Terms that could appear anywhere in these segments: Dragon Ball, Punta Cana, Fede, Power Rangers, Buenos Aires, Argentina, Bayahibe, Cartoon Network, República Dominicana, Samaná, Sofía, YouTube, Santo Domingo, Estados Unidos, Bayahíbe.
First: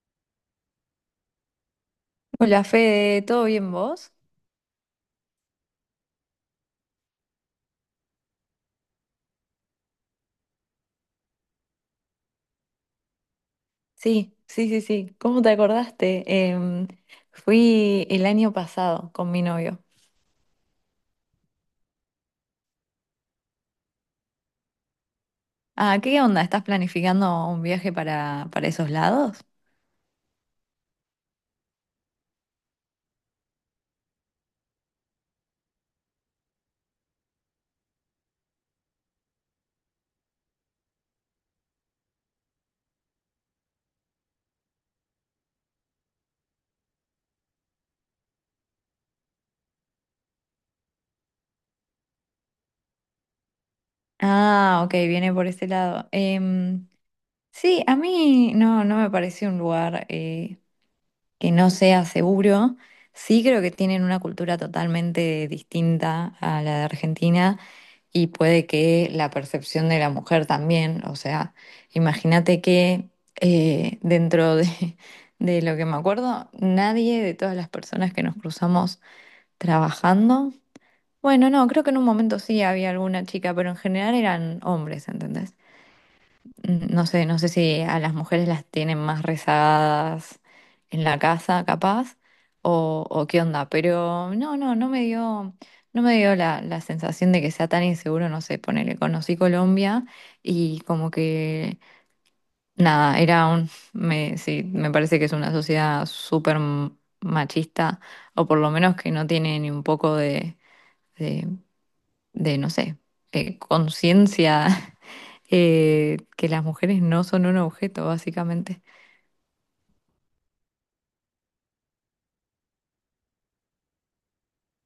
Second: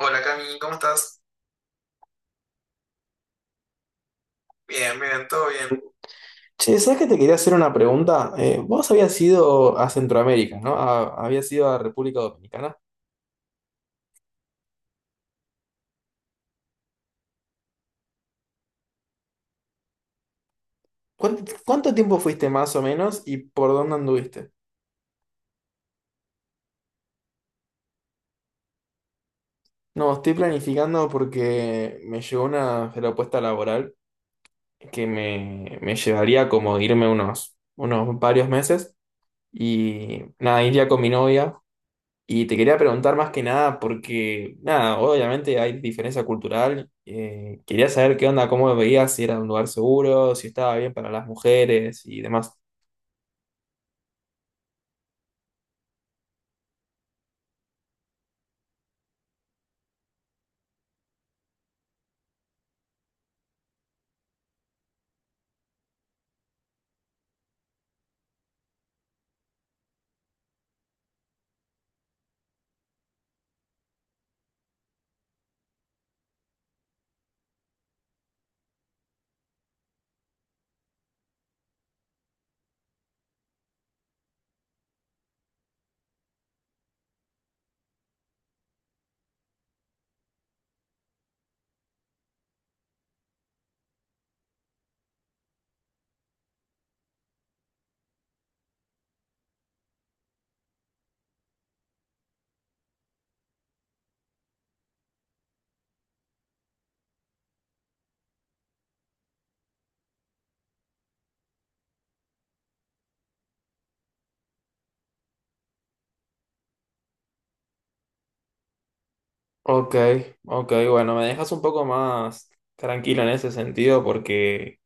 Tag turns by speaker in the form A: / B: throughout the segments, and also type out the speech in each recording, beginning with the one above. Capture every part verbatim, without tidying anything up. A: Hola Cami, ¿cómo estás?
B: Hola Fede, ¿todo bien vos?
A: Bien, bien, todo bien. Che, ¿sabes que te quería hacer una pregunta? Eh, vos habías ido a Centroamérica, ¿no? A- habías ido a República Dominicana.
B: Sí, sí, sí, sí. ¿Cómo te acordaste? Em, fui el año pasado con mi novio.
A: ¿Cuán- ¿Cuánto tiempo fuiste más o menos y por dónde anduviste?
B: Ah, ¿qué onda? ¿Estás planificando un viaje para, para esos lados?
A: No, estoy planificando porque me llegó una propuesta laboral que me, me llevaría como irme unos, unos varios meses y nada, iría con mi novia. Y te quería preguntar más que nada porque, nada, obviamente hay diferencia cultural. Eh, quería saber qué onda, cómo veías, si era un lugar seguro, si estaba bien para las mujeres y demás.
B: Ah, ok, viene por ese lado. Em, sí, a mí no, no me pareció un lugar, eh, que no sea seguro. Sí creo que tienen una cultura totalmente distinta a la de Argentina y puede que la percepción de la mujer también, o sea, imagínate que eh, dentro de, de lo que me acuerdo, nadie de todas las personas que nos cruzamos trabajando, bueno, no, creo que en un momento sí había alguna chica, pero en general eran hombres, ¿entendés? No sé, no sé si a las mujeres las tienen más rezagadas en la casa, capaz, o, o qué onda, pero no, no, no me dio, no me dio la, la sensación de que sea tan inseguro, no sé, ponele, conocí Colombia y como que, nada, era un, me, sí, me parece que es una sociedad súper m- machista, o por lo menos que no tiene ni un poco de, de, de, no sé, eh, conciencia, eh, que las mujeres no son un objeto, básicamente.
A: Ok, ok, bueno, me dejas un poco más tranquilo en ese sentido porque,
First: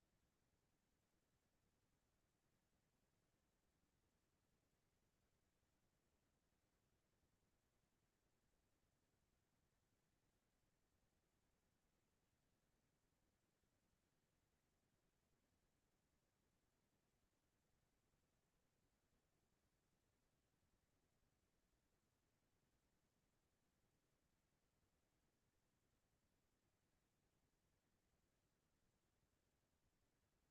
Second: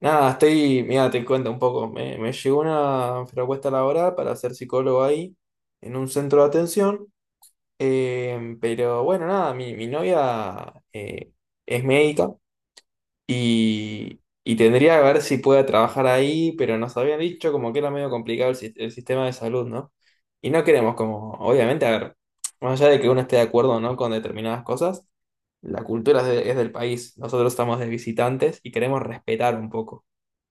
A: nada, estoy, mira, te cuento un poco, me, me llegó una propuesta laboral para ser psicólogo ahí, en un centro de atención, eh, pero bueno, nada, mi, mi novia eh, es médica. Y, y tendría que ver si pueda trabajar ahí, pero nos habían dicho como que era medio complicado el, sis- el sistema de salud, ¿no? Y no queremos como, obviamente, a ver, más allá de que uno esté de acuerdo o no con determinadas cosas, la cultura es, de- es del país, nosotros estamos de visitantes y queremos respetar un poco.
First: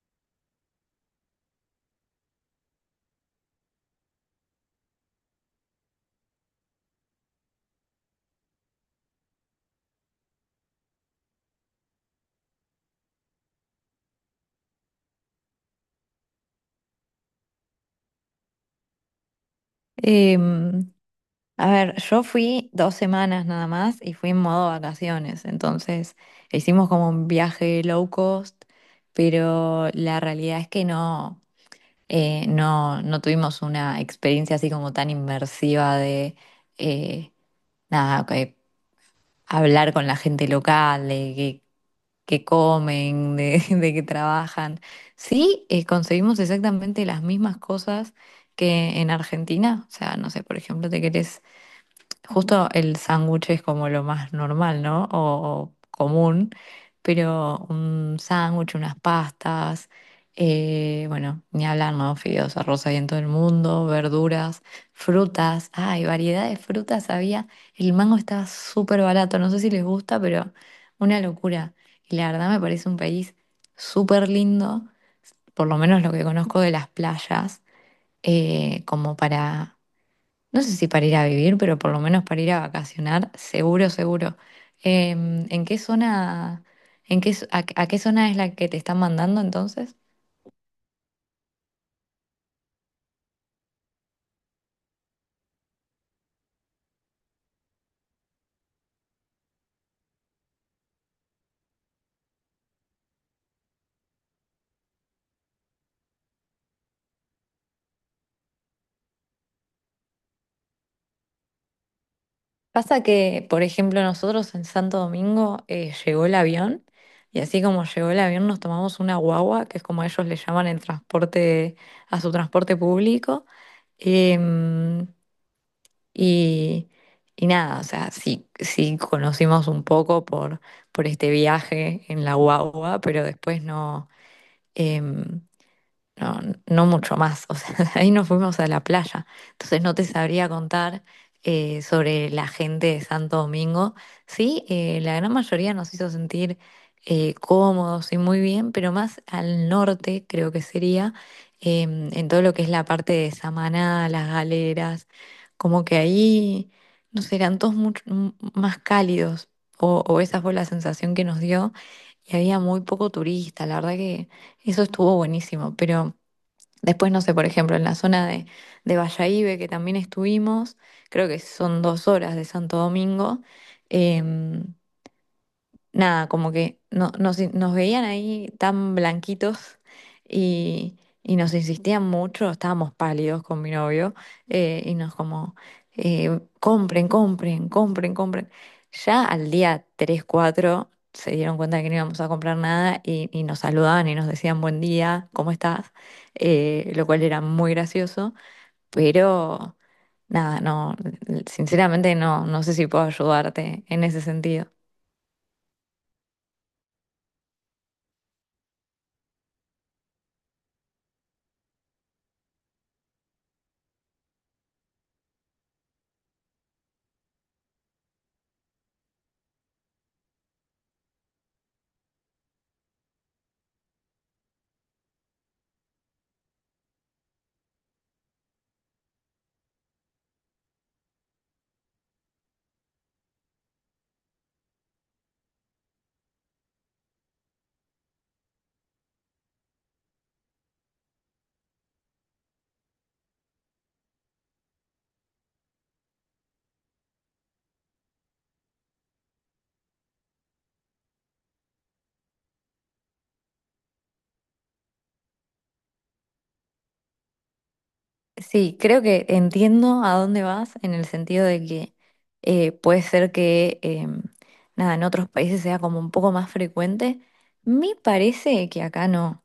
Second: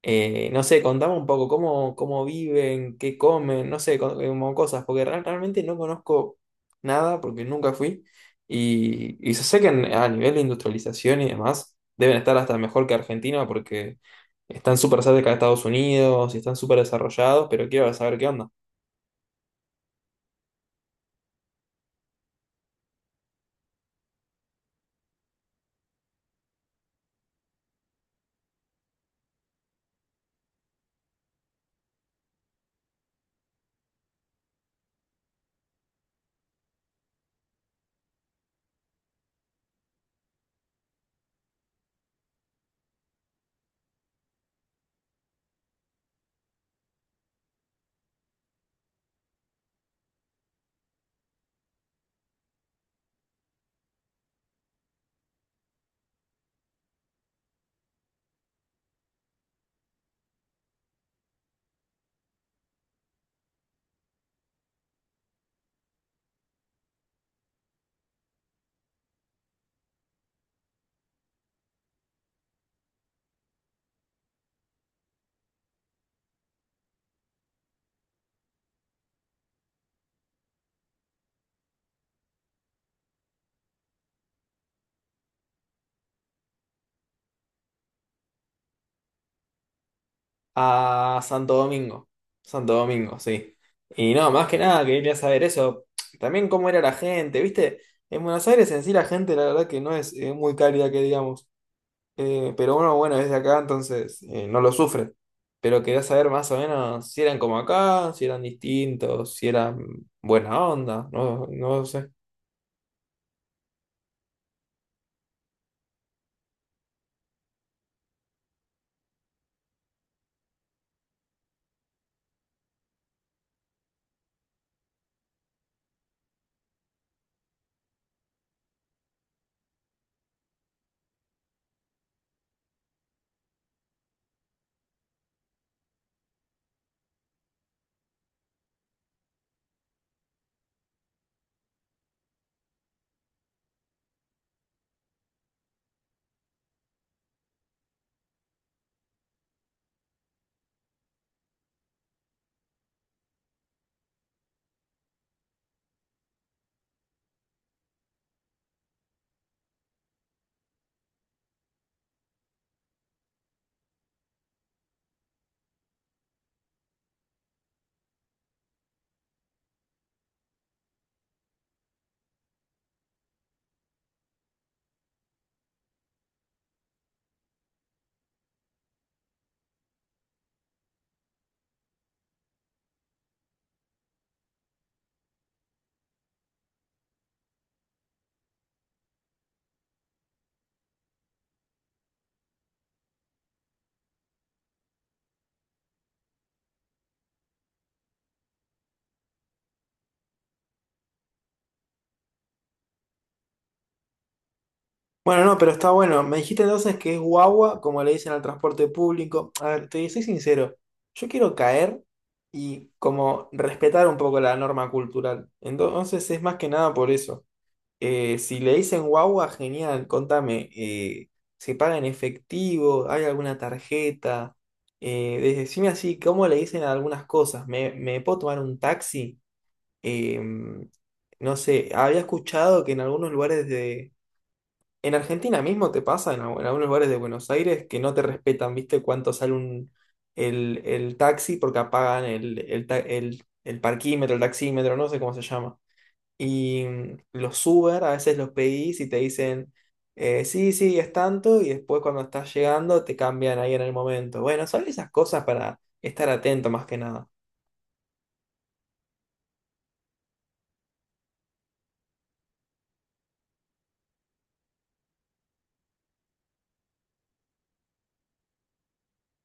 A: Eh, no sé, contame un poco cómo, cómo viven, qué comen, no sé, co- como cosas, porque real- realmente no conozco nada porque nunca fui. Y, y yo sé que en- a nivel de industrialización y demás, deben estar hasta mejor que Argentina porque están súper cerca de Estados Unidos y están súper desarrollados, pero quiero saber qué onda.
B: Em, a ver, yo fui dos semanas nada más y fui en modo vacaciones, entonces hicimos como un viaje low cost, pero la realidad es que no, eh, no, no tuvimos una experiencia así como tan inmersiva de eh, nada, que hablar con la gente local, de que comen, de, de que trabajan. Sí, eh, conseguimos exactamente las mismas cosas que en Argentina. O sea, no sé, por ejemplo, te querés Justo el sándwich es como lo más normal, ¿no? O, o común, pero un sándwich, unas pastas, eh, bueno, ni hablar, ¿no? Fideos, arroz ahí en todo el mundo, verduras, frutas, ay, variedad de frutas había. El mango estaba súper barato, no sé si les gusta, pero una locura. Y la verdad me parece un país súper lindo, por lo menos lo que conozco de las playas, eh, como para no sé si para ir a vivir, pero por lo menos para ir a vacacionar, seguro, seguro. Em, ¿en qué zona, en qué, a, a qué zona es la que te están mandando entonces?
A: A Santo Domingo. Santo Domingo, sí. Y no, más que nada quería saber eso. También cómo era la gente, ¿viste? En Buenos Aires en sí la gente, la verdad que no es, eh, muy cálida que digamos. Eh, pero bueno, bueno, es de acá, entonces eh, no lo sufren. Pero quería saber más o menos si eran como acá, si eran distintos, si eran buena onda, no, no sé.
B: Pasa que, por ejemplo, nosotros en Santo Domingo eh, llegó el avión y así como llegó el avión nos tomamos una guagua, que es como ellos le llaman el transporte, a su transporte público. Em, Y, y nada, o sea, sí, sí conocimos un poco por, por este viaje en la guagua, pero después no. em, no, no mucho más. O sea, de ahí nos fuimos a la playa. Entonces no te sabría contar eh, sobre la gente de Santo Domingo. Sí, eh, la gran mayoría nos hizo sentir eh, cómodos y muy bien, pero más al norte creo que sería, em, en todo lo que es la parte de Samaná, las galeras, como que ahí, no sé, eran todos mucho m- más cálidos, o, o esa fue la sensación que nos dio, y había muy poco turista, la verdad que... Eso estuvo buenísimo, pero después, no sé, por ejemplo, en la zona de, de Bayahibe, que también estuvimos, creo que son dos horas de Santo Domingo, em, nada, como que no, nos, nos veían ahí tan blanquitos y, y nos insistían mucho, estábamos pálidos con mi novio, eh, y nos como, eh, compren, compren, compren, compren. Ya al día tres cuatro se dieron cuenta de que no íbamos a comprar nada y, y nos saludaban y nos decían buen día, ¿cómo estás? Eh, lo cual era muy gracioso, pero nada, no, sinceramente no, no sé si puedo ayudarte en ese sentido.
A: Bueno, no, pero está bueno. Me dijiste entonces que es guagua, como le dicen al transporte público. A ver, te soy sincero, yo quiero caer y como respetar un poco la norma cultural. Entonces es más que nada por eso. Eh, si le dicen guagua, genial, contame, eh, ¿se paga en efectivo? ¿Hay alguna tarjeta? Eh, de- decime así, ¿cómo le dicen a algunas cosas? ¿Me, Me puedo tomar un taxi? Em, no sé, había escuchado que en algunos lugares de... En Argentina mismo te pasa, en, algu- en algunos lugares de Buenos Aires, que no te respetan, ¿viste? Cuánto sale un, el, el taxi porque apagan el, el, ta- el el parquímetro, el taxímetro, no sé cómo se llama. Y mm, los Uber a veces los pedís y te dicen, eh, sí, sí, es tanto, y después cuando estás llegando te cambian ahí en el momento. Bueno, son esas cosas para estar atento más que nada.
B: Sí, creo que entiendo a dónde vas en el sentido de que eh, puede ser que em, nada, en otros países sea como un poco más frecuente. Me parece que acá no.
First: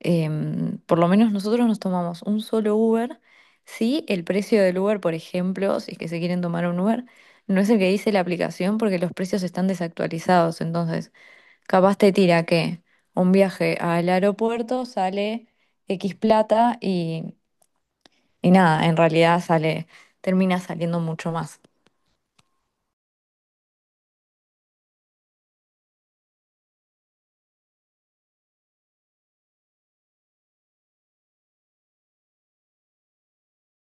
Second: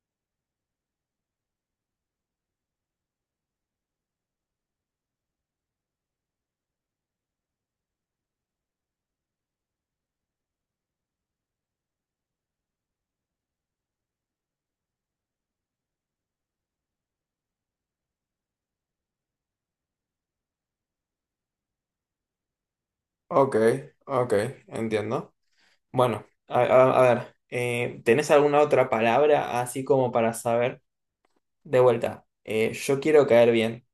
B: Em, por lo menos nosotros nos tomamos un solo Uber. Si el precio del Uber, por ejemplo, si es que se quieren tomar un Uber, no es el que dice la aplicación porque los precios están desactualizados. Entonces, capaz te tira que un viaje al aeropuerto sale X plata y nada, en realidad sale, termina saliendo mucho más.
A: Ok, ok, entiendo. Bueno, a, a- a ver, eh, ¿tenés alguna otra palabra así como para saber? De vuelta, eh, yo quiero caer bien.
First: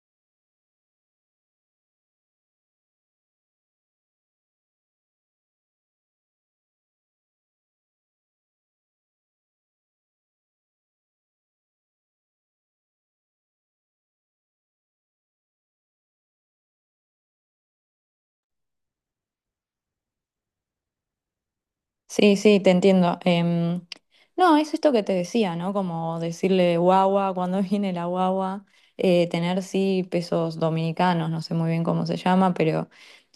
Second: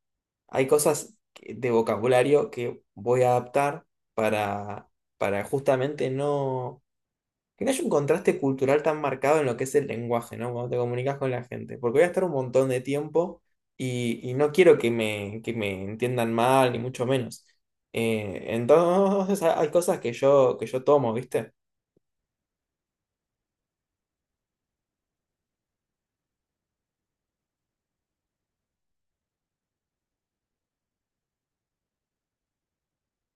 A: Hay cosas que- de vocabulario que voy a adaptar para, para justamente no. Que no haya un contraste cultural tan marcado en lo que es el lenguaje, ¿no? Cuando te comunicas con la gente. Porque voy a estar un montón de tiempo y, y no quiero que me, que me entiendan mal, ni mucho menos. Eh, entonces ha- hay cosas que yo, que yo tomo, ¿viste?
B: Sí, sí, te entiendo. Em, no, es esto que te decía, ¿no? Como decirle guagua, cuando viene la guagua, eh, tener sí pesos dominicanos, no sé muy bien cómo se llama, pero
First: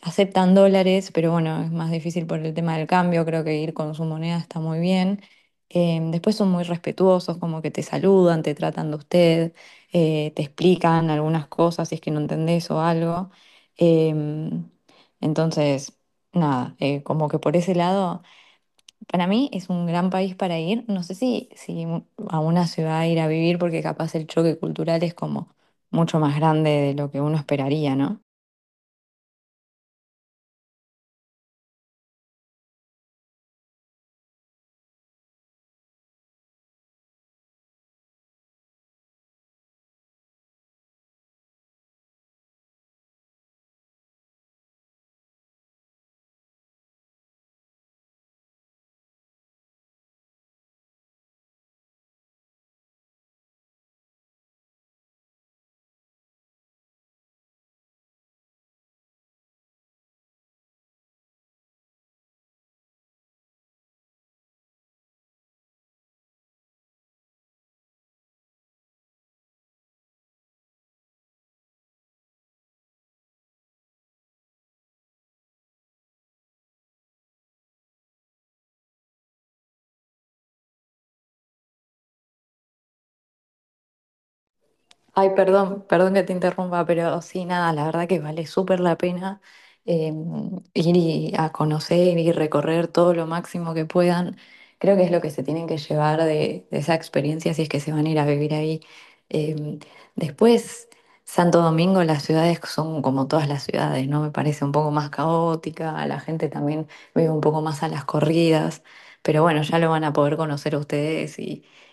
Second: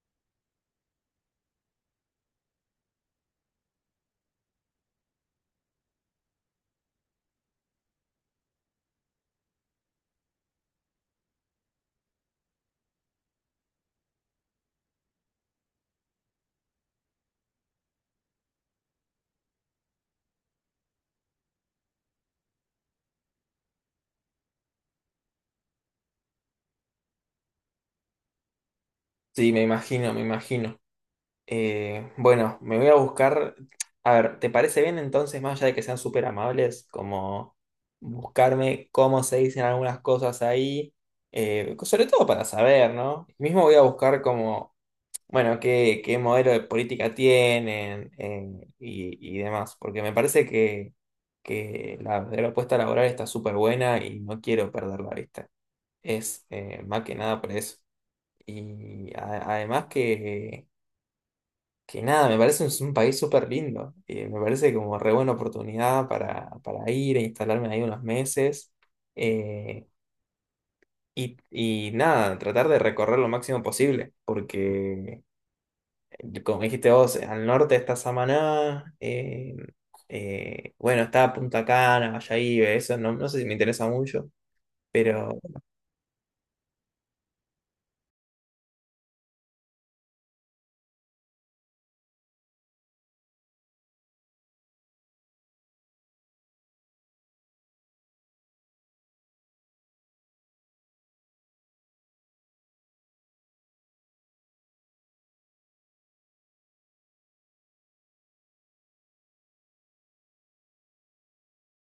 B: aceptan dólares, pero bueno, es más difícil por el tema del cambio, creo que ir con su moneda está muy bien. Em, después son muy respetuosos, como que te saludan, te tratan de usted, eh, te explican algunas cosas si es que no entendés o algo. Em, entonces, nada, eh, como que por ese lado... Para mí es un gran país para ir. No sé si, si a una ciudad ir a vivir, porque capaz el choque cultural es como mucho más grande de lo que uno esperaría, ¿no?
A: Sí, me imagino, me imagino. Eh, bueno, me voy a buscar. A ver, ¿te parece bien entonces, más allá de que sean súper amables, como buscarme cómo se dicen algunas cosas ahí? Eh, sobre todo para saber, ¿no? Mismo voy a buscar como bueno, qué, qué modelo de política tienen eh, y, y demás, porque me parece que, que la verdadera propuesta laboral está súper buena y no quiero perder la vista. Es eh, más que nada por eso. Y a- además que, que nada, me parece un, un país súper lindo. Y me parece como re buena oportunidad para, para ir e instalarme ahí unos meses. Eh, y, y nada, tratar de recorrer lo máximo posible, porque... como dijiste vos, al norte está Samaná, eh, eh, bueno, está Punta Cana, Bayahíbe, eso no, no sé si me interesa mucho,
B: Ay,
A: pero
B: perdón, perdón que te interrumpa, pero sí, nada, la verdad que vale súper la pena eh, ir y- a conocer y recorrer todo lo máximo que puedan. Creo que es lo que se tienen que llevar de, de esa experiencia si es que se van a ir a vivir ahí. Eh, después, Santo Domingo, las ciudades son como todas las ciudades, ¿no? Me parece un poco más caótica, la gente también vive un poco más a las corridas, pero bueno, ya lo van a poder conocer ustedes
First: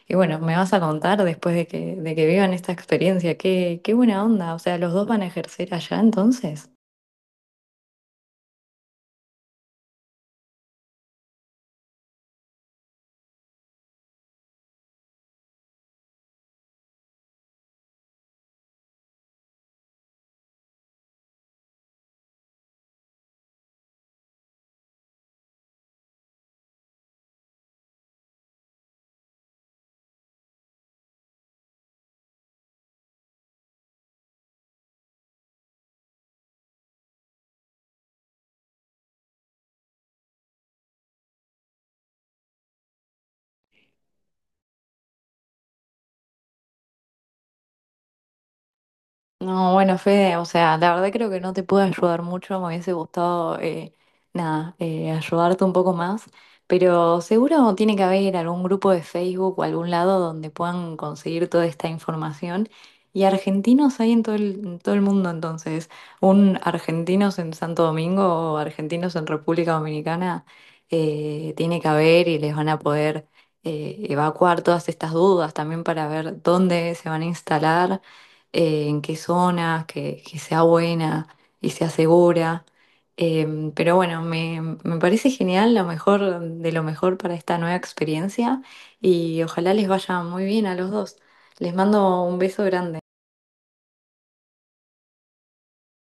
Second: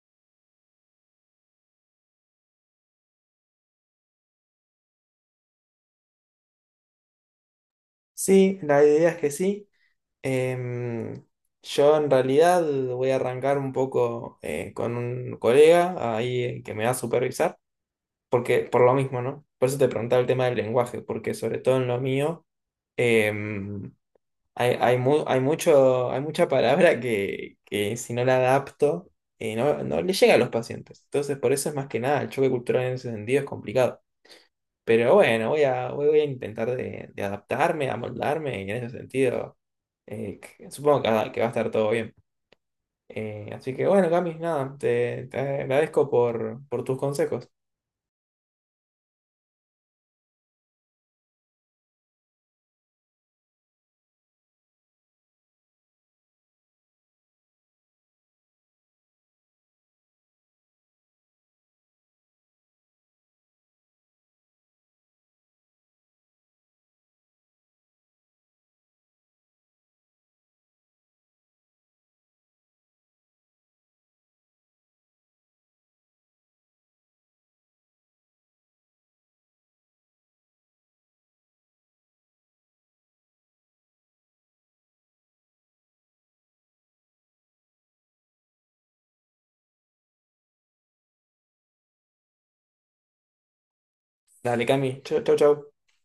B: y bueno, me vas a contar después de que, de que vivan esta experiencia, qué, qué buena onda. O sea, ¿los dos van a ejercer allá entonces?
A: sí, la idea es que sí. Em, yo en realidad voy a arrancar un poco eh, con un colega ahí eh, que me va a supervisar, porque por lo mismo, ¿no? Por eso te preguntaba el tema del lenguaje, porque sobre todo en lo mío em, Hay, hay, mu- hay mucho, hay mucha palabra que, que si no la adapto, eh, no, no le llega a los pacientes. Entonces, por eso es más que nada, el choque cultural en ese sentido es complicado. Pero bueno, voy a, voy voy a intentar de, de adaptarme, amoldarme, y en ese sentido, eh, que- supongo que va, que va a estar todo bien. Eh, así que bueno, Cami, nada, te, te agradezco por, por tus consejos.
B: No, bueno, Fede, o sea, la verdad creo que no te pude ayudar mucho, me hubiese gustado, eh, nada, eh, ayudarte un poco más, pero seguro tiene que haber algún grupo de Facebook o algún lado donde puedan conseguir toda esta información. Y argentinos hay en todo el, en todo el mundo, entonces, un argentinos en Santo Domingo o argentinos en República Dominicana, eh, tiene que haber y les van a poder eh, evacuar todas estas dudas también para ver dónde se van a instalar, eh, en qué zonas, que, que sea buena y sea segura. Eh, pero bueno, me, me parece genial, lo mejor de lo mejor para esta nueva experiencia y ojalá les vaya muy bien a los dos. Les mando un beso grande.
A: Dale, Cami, chau, chau, chau.